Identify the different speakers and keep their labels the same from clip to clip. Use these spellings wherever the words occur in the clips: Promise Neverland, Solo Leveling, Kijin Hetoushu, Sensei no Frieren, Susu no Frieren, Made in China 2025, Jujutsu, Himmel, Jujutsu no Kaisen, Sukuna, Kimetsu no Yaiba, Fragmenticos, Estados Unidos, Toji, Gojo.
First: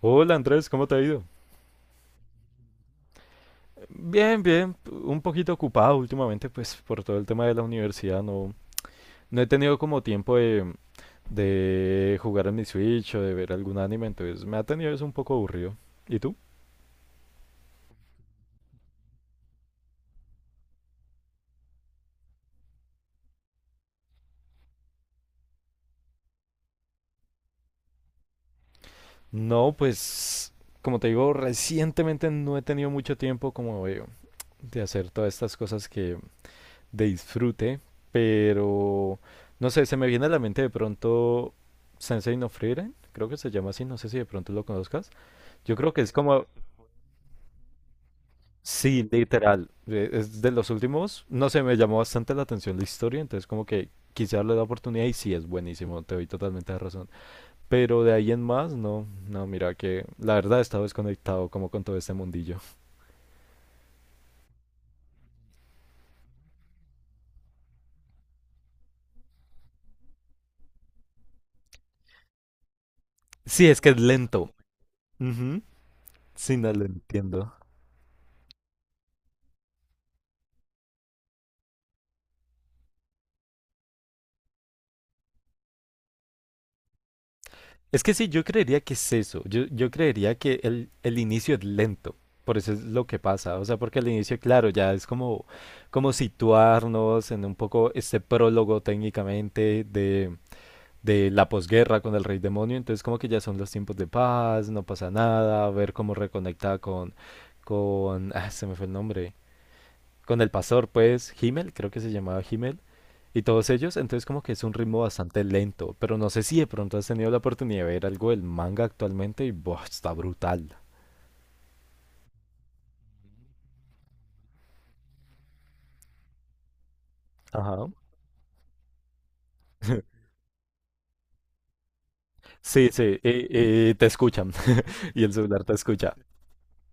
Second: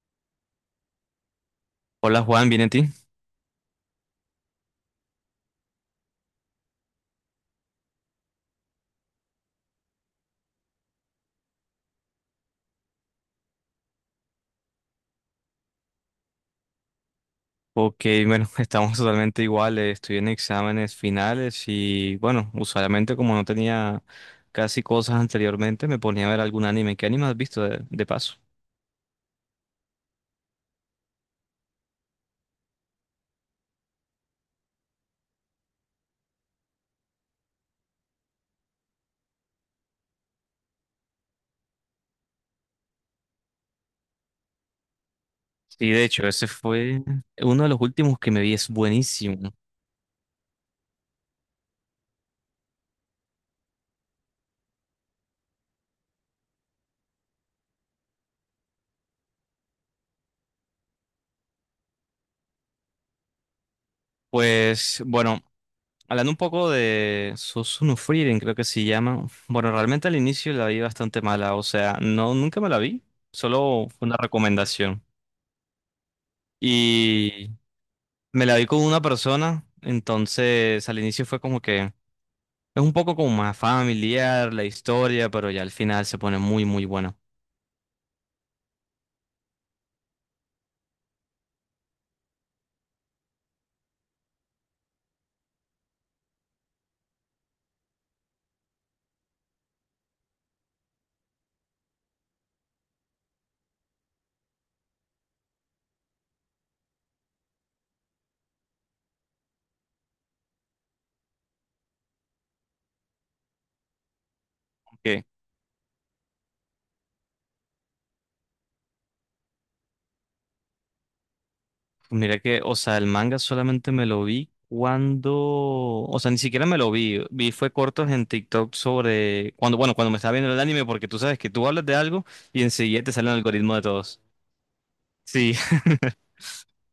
Speaker 1: Hola Andrés, ¿cómo te ha ido?
Speaker 2: Hola Juan, ¿bien en ti?
Speaker 1: Bien, bien, un poquito ocupado últimamente, pues por todo el tema de la universidad, no, no he tenido como tiempo de jugar en mi Switch o de ver algún anime, entonces me ha tenido eso un poco aburrido. ¿Y tú?
Speaker 2: Ok, bueno, estamos totalmente iguales. Estoy en exámenes finales y bueno, usualmente como no tenía casi cosas anteriormente, me ponía a ver algún anime. ¿Qué anime has visto de paso?
Speaker 1: No, pues como te digo, recientemente no he tenido mucho tiempo como de hacer todas estas cosas que de disfrute, pero no sé, se me viene a la mente de pronto Sensei no Frieren, creo que se llama así, no sé si de pronto lo conozcas. Yo
Speaker 2: Sí,
Speaker 1: creo que
Speaker 2: de
Speaker 1: es
Speaker 2: hecho,
Speaker 1: como...
Speaker 2: ese fue uno de los últimos que me vi, es buenísimo.
Speaker 1: Es de los últimos, no sé, me llamó bastante la atención la historia, entonces como que quise darle la oportunidad y sí, es buenísimo, te doy totalmente la razón. Pero de ahí en más, no, no, mira que la verdad he estado desconectado como con todo este mundillo.
Speaker 2: Pues bueno, hablando un poco de Susu no Frieren, creo que se llama. Bueno, realmente al inicio la vi bastante mala, o sea, no, nunca me la vi,
Speaker 1: Sí, es
Speaker 2: solo
Speaker 1: que es
Speaker 2: fue una
Speaker 1: lento.
Speaker 2: recomendación.
Speaker 1: Ujú. Sí, no lo entiendo.
Speaker 2: Y Me la vi con una persona, entonces al inicio fue como que es un poco como más familiar la historia, pero ya al final se pone muy, muy buena.
Speaker 1: Es que sí, yo creería que es eso. Yo creería que el inicio es lento. Por eso es lo que pasa. O sea, porque el inicio, claro, ya es como situarnos en un poco este prólogo técnicamente de la posguerra con el rey demonio, entonces como que ya son los tiempos de paz, no pasa nada, ver cómo reconecta con se me fue el nombre, con el pastor, pues, Himmel, creo que se llamaba Himmel, y todos ellos, entonces como que es un ritmo
Speaker 2: Que
Speaker 1: bastante lento, pero no sé si de pronto has tenido la oportunidad de ver algo del manga actualmente y, buah, está brutal.
Speaker 2: Mira que, o sea, el manga solamente me lo vi cuando, o sea, ni siquiera me lo vi, fue
Speaker 1: Ajá.
Speaker 2: cortos en TikTok sobre cuando, bueno, cuando me estaba viendo el anime, porque tú sabes que tú hablas de algo y
Speaker 1: Sí,
Speaker 2: enseguida te
Speaker 1: sí,
Speaker 2: sale el algoritmo de
Speaker 1: y te
Speaker 2: todos.
Speaker 1: escuchan, y el
Speaker 2: Sí.
Speaker 1: celular te escucha.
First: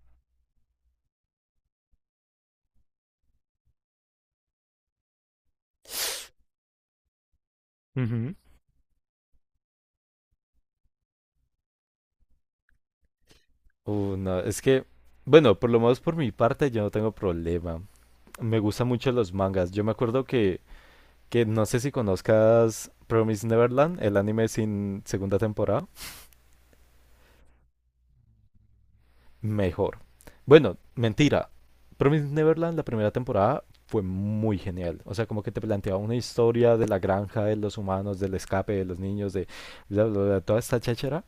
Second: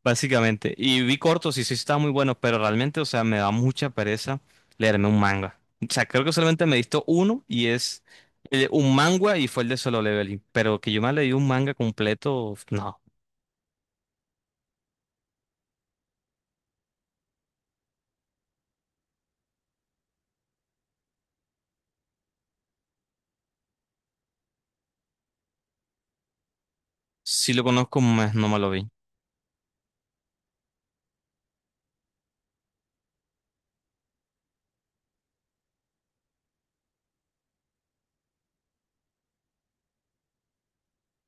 Speaker 2: Básicamente. Y vi cortos y sí estaban muy buenos, pero realmente, o sea, me da mucha pereza leerme un manga. O sea, creo que solamente me he visto uno y es
Speaker 1: Ujú.
Speaker 2: un manga y fue el de Solo Leveling. Pero que yo me leí un manga completo, no.
Speaker 1: No, es que, bueno, por lo menos por mi parte yo no tengo problema. Me gustan mucho los mangas. Yo me acuerdo que no sé si conozcas Promise Neverland, el anime sin segunda temporada.
Speaker 2: Si lo conozco, más no me lo vi.
Speaker 1: Mejor. Bueno, mentira. Promise Neverland, la primera temporada, fue muy genial. O sea, como que te planteaba una historia de la granja, de los humanos, del escape, de los niños, de bla, bla, bla, toda esta cháchara,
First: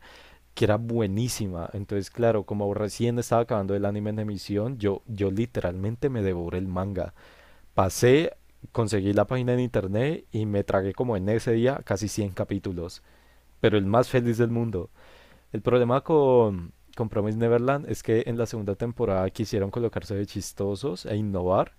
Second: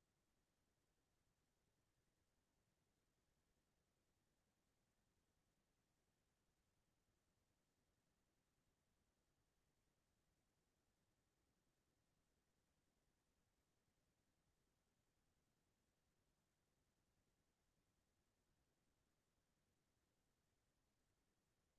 Speaker 1: que era buenísima. Entonces, claro, como recién estaba acabando el anime en emisión, yo literalmente me devoré el manga. Pasé, conseguí la página en internet y me tragué como en ese día casi 100 capítulos, pero el más feliz del mundo. El problema con Promise Neverland es que en la segunda temporada quisieron colocarse de chistosos e innovar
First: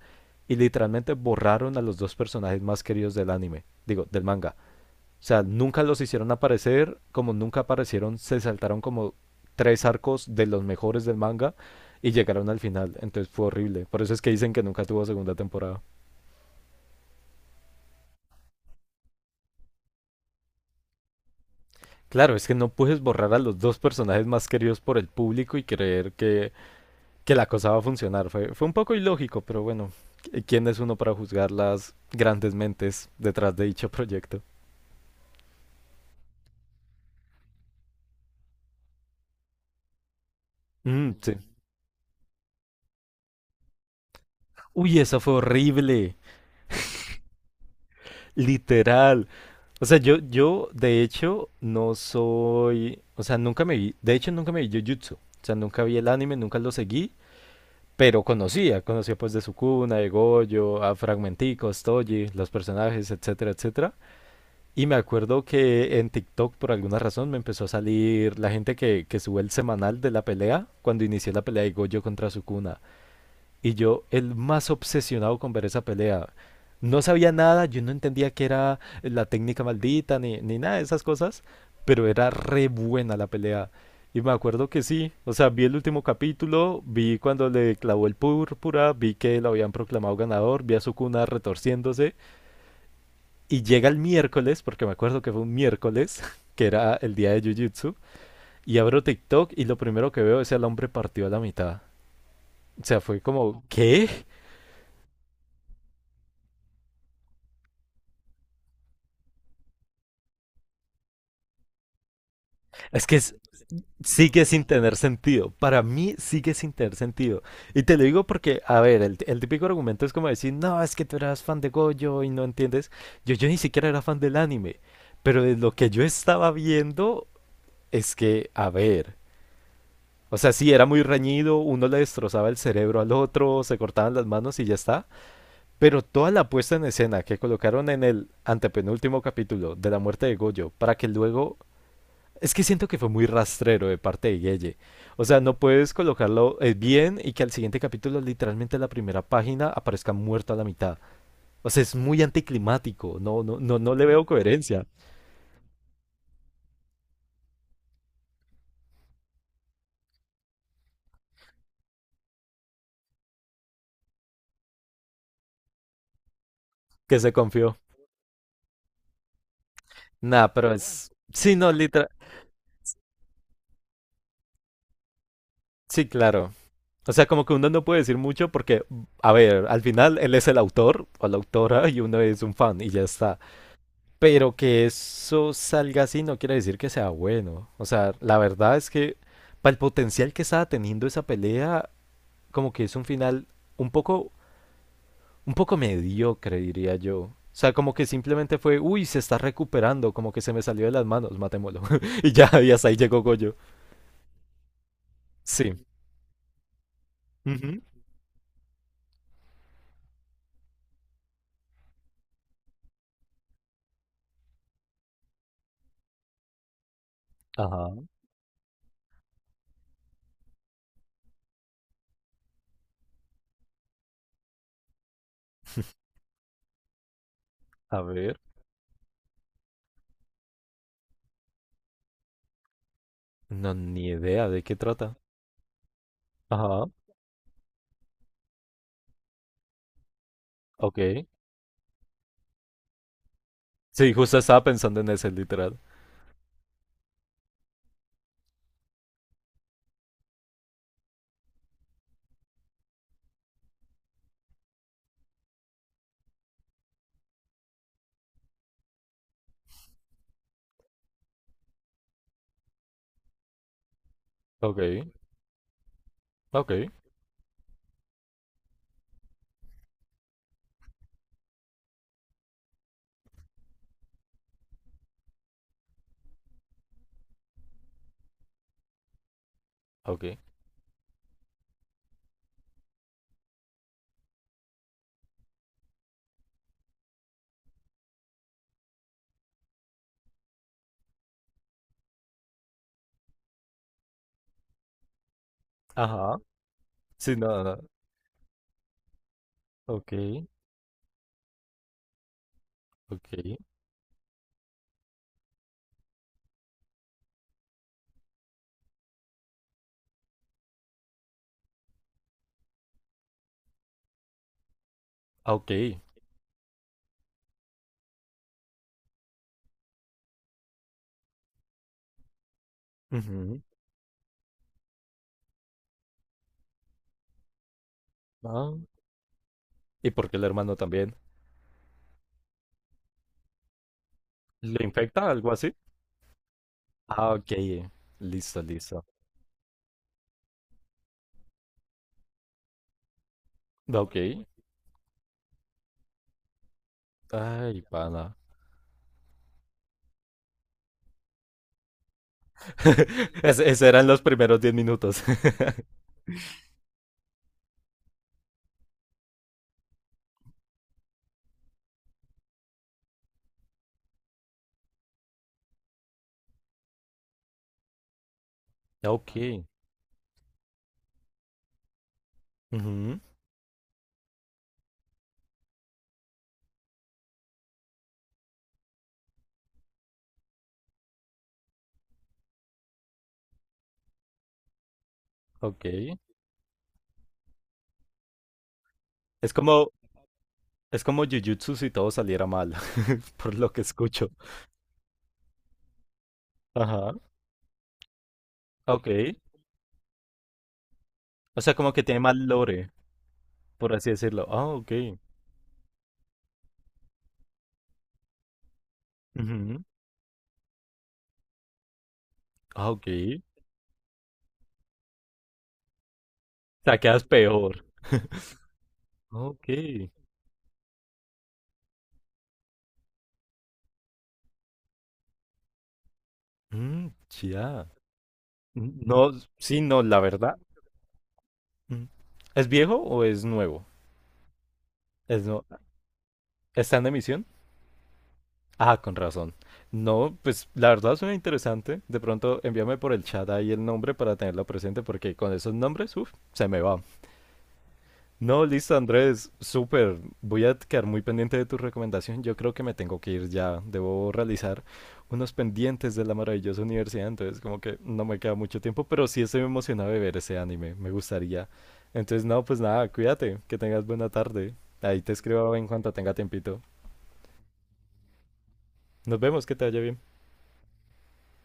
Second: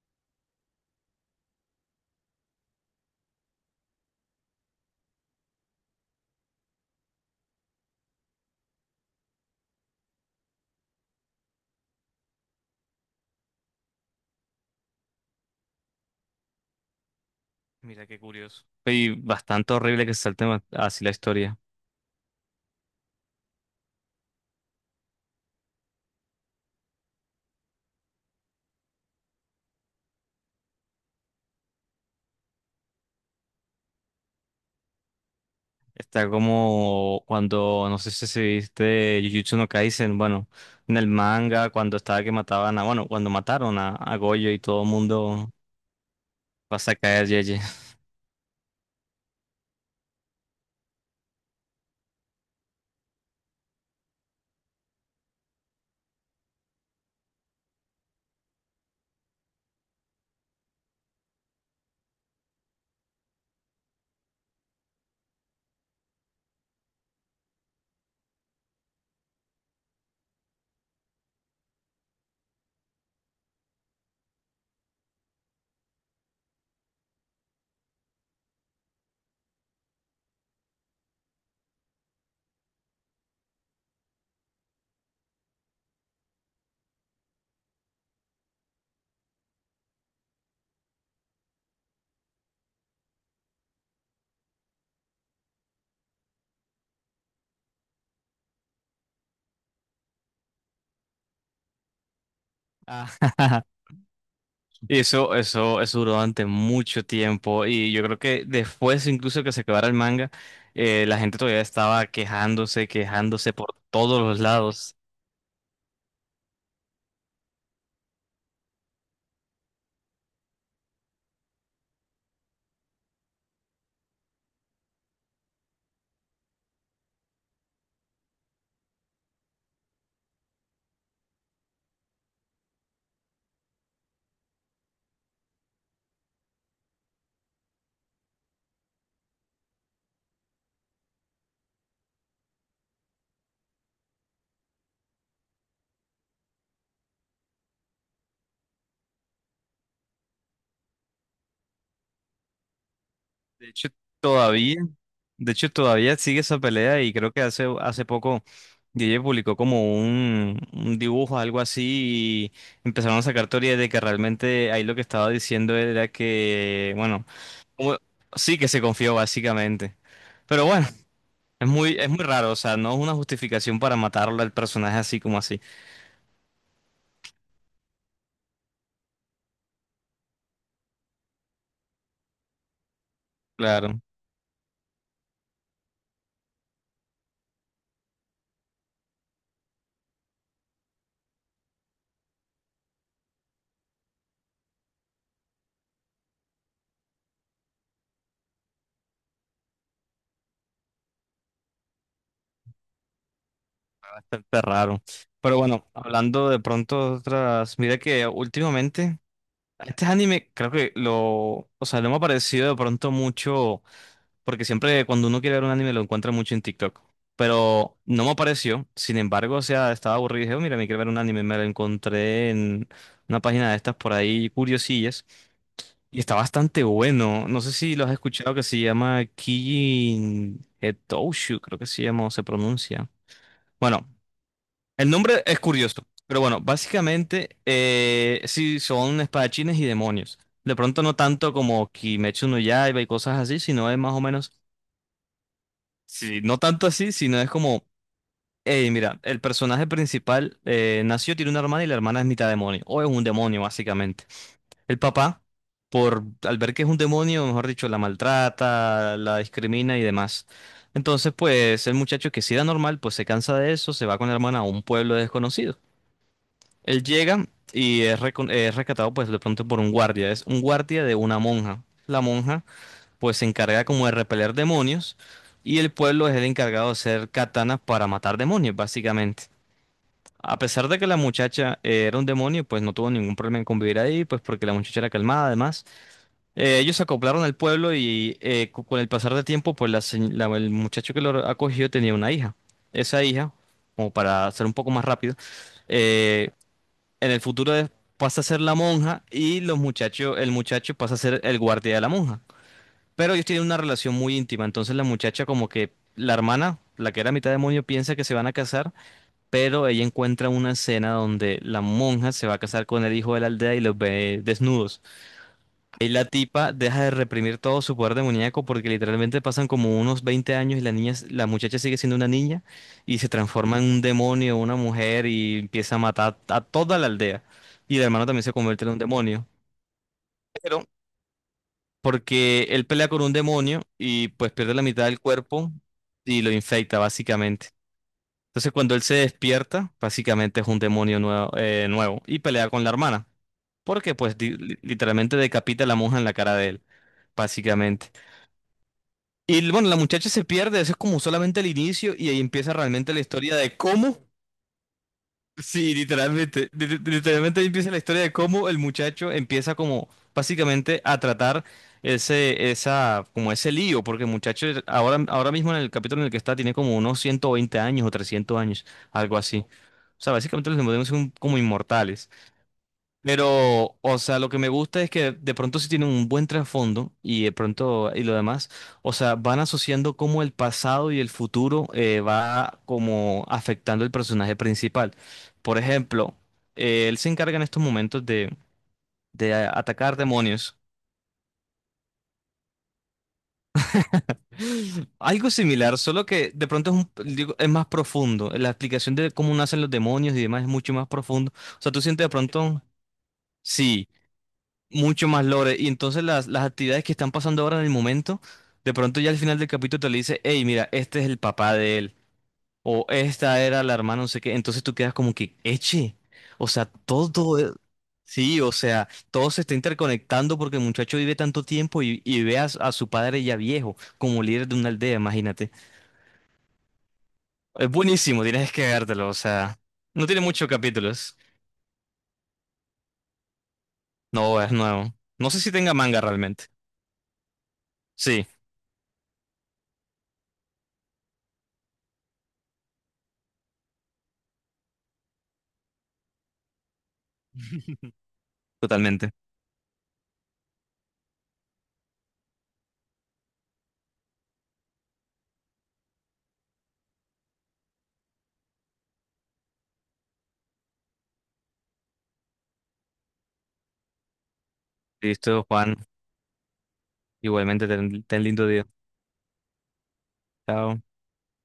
Speaker 1: y literalmente borraron a los dos personajes más queridos del anime, digo, del manga. O sea, nunca los hicieron aparecer, como nunca aparecieron, se saltaron como tres arcos de los mejores del manga y llegaron al final, entonces fue horrible. Por eso es que dicen que nunca tuvo segunda temporada.
Speaker 2: Mira qué curioso. Y bastante horrible que se salte así la historia.
Speaker 1: Claro, es que no puedes borrar a los dos personajes más queridos por el público y creer que la cosa va a funcionar. Fue un poco ilógico, pero bueno, ¿quién es uno para juzgar las grandes mentes detrás de dicho proyecto?
Speaker 2: Está como cuando, no sé si viste Jujutsu no Kaisen, bueno, en el
Speaker 1: Mm, sí.
Speaker 2: manga, cuando estaba que mataban a, bueno, cuando mataron a Gojo y todo el
Speaker 1: Uy, esa fue
Speaker 2: mundo
Speaker 1: horrible,
Speaker 2: pasa a caer, Yeye.
Speaker 1: literal. O sea, yo de hecho no soy, o sea, nunca me vi, de hecho nunca me vi Jujutsu. O sea, nunca vi el anime, nunca lo seguí, pero conocía pues de Sukuna, de Gojo, a Fragmenticos, Toji, los personajes, etcétera, etcétera. Y me acuerdo que en TikTok por alguna razón me empezó a salir la gente que sube el semanal de la pelea cuando inicié la pelea de Gojo contra Sukuna. Y yo el más obsesionado con ver esa pelea. No sabía nada, yo no entendía qué era la técnica maldita ni nada de esas cosas, pero era re buena la pelea. Y me acuerdo que sí, o sea, vi el último capítulo, vi cuando le clavó el púrpura, vi que lo habían proclamado ganador, vi a Sukuna retorciéndose y llega el miércoles, porque me acuerdo que fue un miércoles, que era el día de Jujutsu, y abro TikTok y lo primero que veo es el hombre partido a la mitad. O sea,
Speaker 2: Ah,
Speaker 1: fue como, ¿qué?
Speaker 2: y eso duró durante mucho tiempo y yo creo que después incluso que se acabara el manga, la gente todavía estaba quejándose,
Speaker 1: Es que es-
Speaker 2: quejándose por todos los
Speaker 1: Sigue sin tener
Speaker 2: lados.
Speaker 1: sentido. Para mí sigue sin tener sentido. Y te lo digo porque, a ver, el típico argumento es como decir, no, es que tú eras fan de Gojo y no entiendes. Yo ni siquiera era fan del anime. Pero de lo que yo estaba viendo es que, a ver. O sea, sí, era muy reñido, uno le destrozaba el cerebro al otro, se cortaban las manos y ya está. Pero toda la puesta en escena que colocaron en el antepenúltimo capítulo de la muerte de Goyo, para que luego. Es que siento que fue muy rastrero de parte de Guille. O sea, no puedes colocarlo bien y que al siguiente capítulo, literalmente en la primera página, aparezca muerto a la mitad. O sea, es muy anticlimático. No, no,
Speaker 2: De
Speaker 1: no,
Speaker 2: hecho,
Speaker 1: no le veo
Speaker 2: todavía,
Speaker 1: coherencia.
Speaker 2: todavía sigue esa pelea y creo que hace poco DJ publicó como un dibujo, algo así, y empezaron a sacar teorías de que realmente ahí lo que estaba diciendo era que,
Speaker 1: Que
Speaker 2: bueno,
Speaker 1: se confió.
Speaker 2: como- sí que se confió básicamente.
Speaker 1: Nah,
Speaker 2: Pero
Speaker 1: pero
Speaker 2: bueno.
Speaker 1: es. Sí,
Speaker 2: Es
Speaker 1: no,
Speaker 2: muy, es
Speaker 1: literal.
Speaker 2: muy raro, o sea, no es una justificación para matarlo al personaje así como así.
Speaker 1: Sí, claro. O sea, como que uno no puede decir mucho porque, a ver, al final él es el autor o la autora y uno es un fan y ya está.
Speaker 2: Claro,
Speaker 1: Pero que eso salga así no quiere decir que sea bueno. O sea, la verdad es que para el potencial que estaba teniendo esa pelea, como que es un final un poco, un poco, mediocre, diría yo. O sea, como que simplemente fue, uy, se está recuperando, como que se me salió de las manos, matémoslo. y ya, y hasta ahí llegó Goyo.
Speaker 2: bastante raro. Pero
Speaker 1: Sí.
Speaker 2: bueno, hablando de pronto de otras,
Speaker 1: Ujú.
Speaker 2: mira que últimamente, este anime creo que lo, o sea, no me ha parecido de pronto mucho, porque siempre cuando uno quiere ver un anime lo encuentra mucho en TikTok.
Speaker 1: Ajá,
Speaker 2: Pero no me apareció, sin embargo, o sea, estaba aburrido y dije: "Oh, mira, me quiero ver un anime", me lo encontré en una página de estas por ahí, curiosillas. Y está bastante bueno. No sé si
Speaker 1: a
Speaker 2: lo has
Speaker 1: ver.
Speaker 2: escuchado, que se llama Kijin Hetoushu, creo que se llama o se pronuncia.
Speaker 1: No, ni
Speaker 2: Bueno,
Speaker 1: idea de qué
Speaker 2: el
Speaker 1: trata.
Speaker 2: nombre es curioso, pero bueno,
Speaker 1: Ajá.
Speaker 2: básicamente sí son espadachines y demonios. De pronto no
Speaker 1: Ok.
Speaker 2: tanto como Kimetsu no Yaiba y cosas así, sino es más
Speaker 1: Sí,
Speaker 2: o
Speaker 1: justo
Speaker 2: menos,
Speaker 1: estaba pensando en ese, literal.
Speaker 2: sí, no tanto así, sino es como, hey, mira, el personaje principal nació, tiene una hermana y la hermana es mitad demonio, o es un demonio básicamente. El papá, por al ver que es un demonio, mejor dicho, la maltrata, la discrimina y demás. Entonces, pues el muchacho que sí era normal, pues se cansa de eso, se va con la hermana a
Speaker 1: Ok,
Speaker 2: un pueblo desconocido.
Speaker 1: ok,
Speaker 2: Él llega y es rescatado, pues de pronto por un guardia. Es un guardia de una monja. La monja, pues se encarga como de repeler demonios, y el pueblo es el encargado de hacer katanas para matar demonios, básicamente.
Speaker 1: ok.
Speaker 2: A pesar de que la muchacha era un demonio, pues no tuvo ningún problema en convivir ahí, pues porque la muchacha era calmada, además. Ellos se acoplaron al pueblo y con el pasar del tiempo, pues el muchacho que lo acogió tenía una hija. Esa hija, como para ser un poco más rápido,
Speaker 1: Ajá.
Speaker 2: eh, en
Speaker 1: Sí,
Speaker 2: el
Speaker 1: no,
Speaker 2: futuro
Speaker 1: no.
Speaker 2: pasa a ser la monja, y los
Speaker 1: Ok,
Speaker 2: muchachos, el muchacho pasa a ser el guardia de la monja. Pero ellos
Speaker 1: ok,
Speaker 2: tienen una relación muy íntima, entonces la muchacha, como que la hermana, la que era mitad demonio, piensa que se van a casar, pero ella encuentra una escena donde la monja se va a casar con el hijo de la aldea y los ve desnudos.
Speaker 1: ah, ok.
Speaker 2: Ahí la tipa deja de reprimir todo su poder demoníaco, porque literalmente pasan como unos 20 años y la niña, la muchacha sigue siendo una niña, y se
Speaker 1: Ujú.
Speaker 2: transforma en un demonio, una mujer, y empieza a matar a toda la aldea. Y el hermano también se
Speaker 1: Ah,
Speaker 2: convierte en un demonio.
Speaker 1: ¿y por qué el hermano
Speaker 2: Pero
Speaker 1: también?
Speaker 2: porque él pelea con un demonio y pues pierde la
Speaker 1: ¿Le
Speaker 2: mitad del
Speaker 1: infecta algo
Speaker 2: cuerpo
Speaker 1: así?
Speaker 2: y lo infecta
Speaker 1: Ah, ok.
Speaker 2: básicamente.
Speaker 1: Listo,
Speaker 2: Entonces cuando él
Speaker 1: listo.
Speaker 2: se despierta, básicamente es un demonio nuevo y pelea con la hermana, porque
Speaker 1: Ok.
Speaker 2: pues literalmente decapita a la monja en la cara de él,
Speaker 1: Ay,
Speaker 2: básicamente.
Speaker 1: pana.
Speaker 2: Y bueno, la muchacha se pierde. Eso es como solamente el inicio y ahí empieza realmente la historia
Speaker 1: Es-
Speaker 2: de
Speaker 1: Esos eran
Speaker 2: cómo,
Speaker 1: los primeros 10 minutos.
Speaker 2: sí, literalmente, literalmente ahí empieza la historia de cómo el muchacho empieza como básicamente a tratar como ese lío, porque el muchacho ahora mismo en el capítulo en el que está tiene como unos 120 años o 300 años, algo
Speaker 1: Ok.
Speaker 2: así. O sea, básicamente los demonios son como inmortales.
Speaker 1: Ujú.
Speaker 2: Pero, o sea, lo que me gusta es que de pronto sí tienen un buen trasfondo y de pronto y lo demás, o sea, van asociando cómo el pasado y el futuro va como afectando el personaje principal. Por
Speaker 1: Ok.
Speaker 2: ejemplo, él se encarga en estos momentos
Speaker 1: Es como,
Speaker 2: atacar demonios.
Speaker 1: es como Jujutsu si todo saliera mal, por lo que escucho.
Speaker 2: Algo similar, solo que de pronto
Speaker 1: Ajá.
Speaker 2: digo, es más profundo. La
Speaker 1: Ok.
Speaker 2: explicación de cómo nacen los demonios y demás es mucho más profundo.
Speaker 1: O sea,
Speaker 2: O
Speaker 1: como
Speaker 2: sea, tú
Speaker 1: que tiene
Speaker 2: sientes de
Speaker 1: mal
Speaker 2: pronto,
Speaker 1: lore, por
Speaker 2: sí,
Speaker 1: así decirlo. Ah, ok.
Speaker 2: mucho más lore. Y entonces las actividades que están pasando ahora en el momento, de pronto ya al final del
Speaker 1: Ujú.
Speaker 2: capítulo te le dice: hey, mira, este es el papá de él,
Speaker 1: Ah, ok.
Speaker 2: o
Speaker 1: O
Speaker 2: esta era la hermana, no sé qué. Entonces tú quedas como que, eche. O sea,
Speaker 1: sea, quedas
Speaker 2: todo.
Speaker 1: peor.
Speaker 2: Sí, o sea, todo se
Speaker 1: Ok.
Speaker 2: está interconectando porque el muchacho vive tanto tiempo y ve a su padre ya viejo como líder de una aldea, imagínate.
Speaker 1: Mm, ya.
Speaker 2: Es buenísimo, tienes que vértelo,
Speaker 1: No,
Speaker 2: o sea,
Speaker 1: sí, no, la
Speaker 2: no tiene
Speaker 1: verdad.
Speaker 2: muchos capítulos.
Speaker 1: Mm. ¿Es viejo o es nuevo?
Speaker 2: No, es nuevo.
Speaker 1: ¿Es
Speaker 2: No sé
Speaker 1: no...
Speaker 2: si tenga manga realmente.
Speaker 1: ¿Está en emisión?
Speaker 2: Sí,
Speaker 1: Ah, con razón. No, pues la verdad suena interesante. De pronto envíame por el chat ahí el nombre para tenerlo presente porque con esos nombres, uff, se me va. No, listo,
Speaker 2: totalmente.
Speaker 1: Andrés, súper. Voy a quedar muy pendiente de tu recomendación. Yo creo que me tengo que ir ya. Debo realizar unos pendientes de la maravillosa universidad, entonces como que no me queda mucho tiempo, pero sí estoy emocionado de ver ese anime. Me gustaría. Entonces, no, pues nada, cuídate, que tengas buena tarde. Ahí te
Speaker 2: Listo,
Speaker 1: escribo en
Speaker 2: Juan.
Speaker 1: cuanto tenga tiempito.
Speaker 2: Igualmente, ten, ten lindo día.
Speaker 1: Nos vemos, que te vaya bien.
Speaker 2: Chao.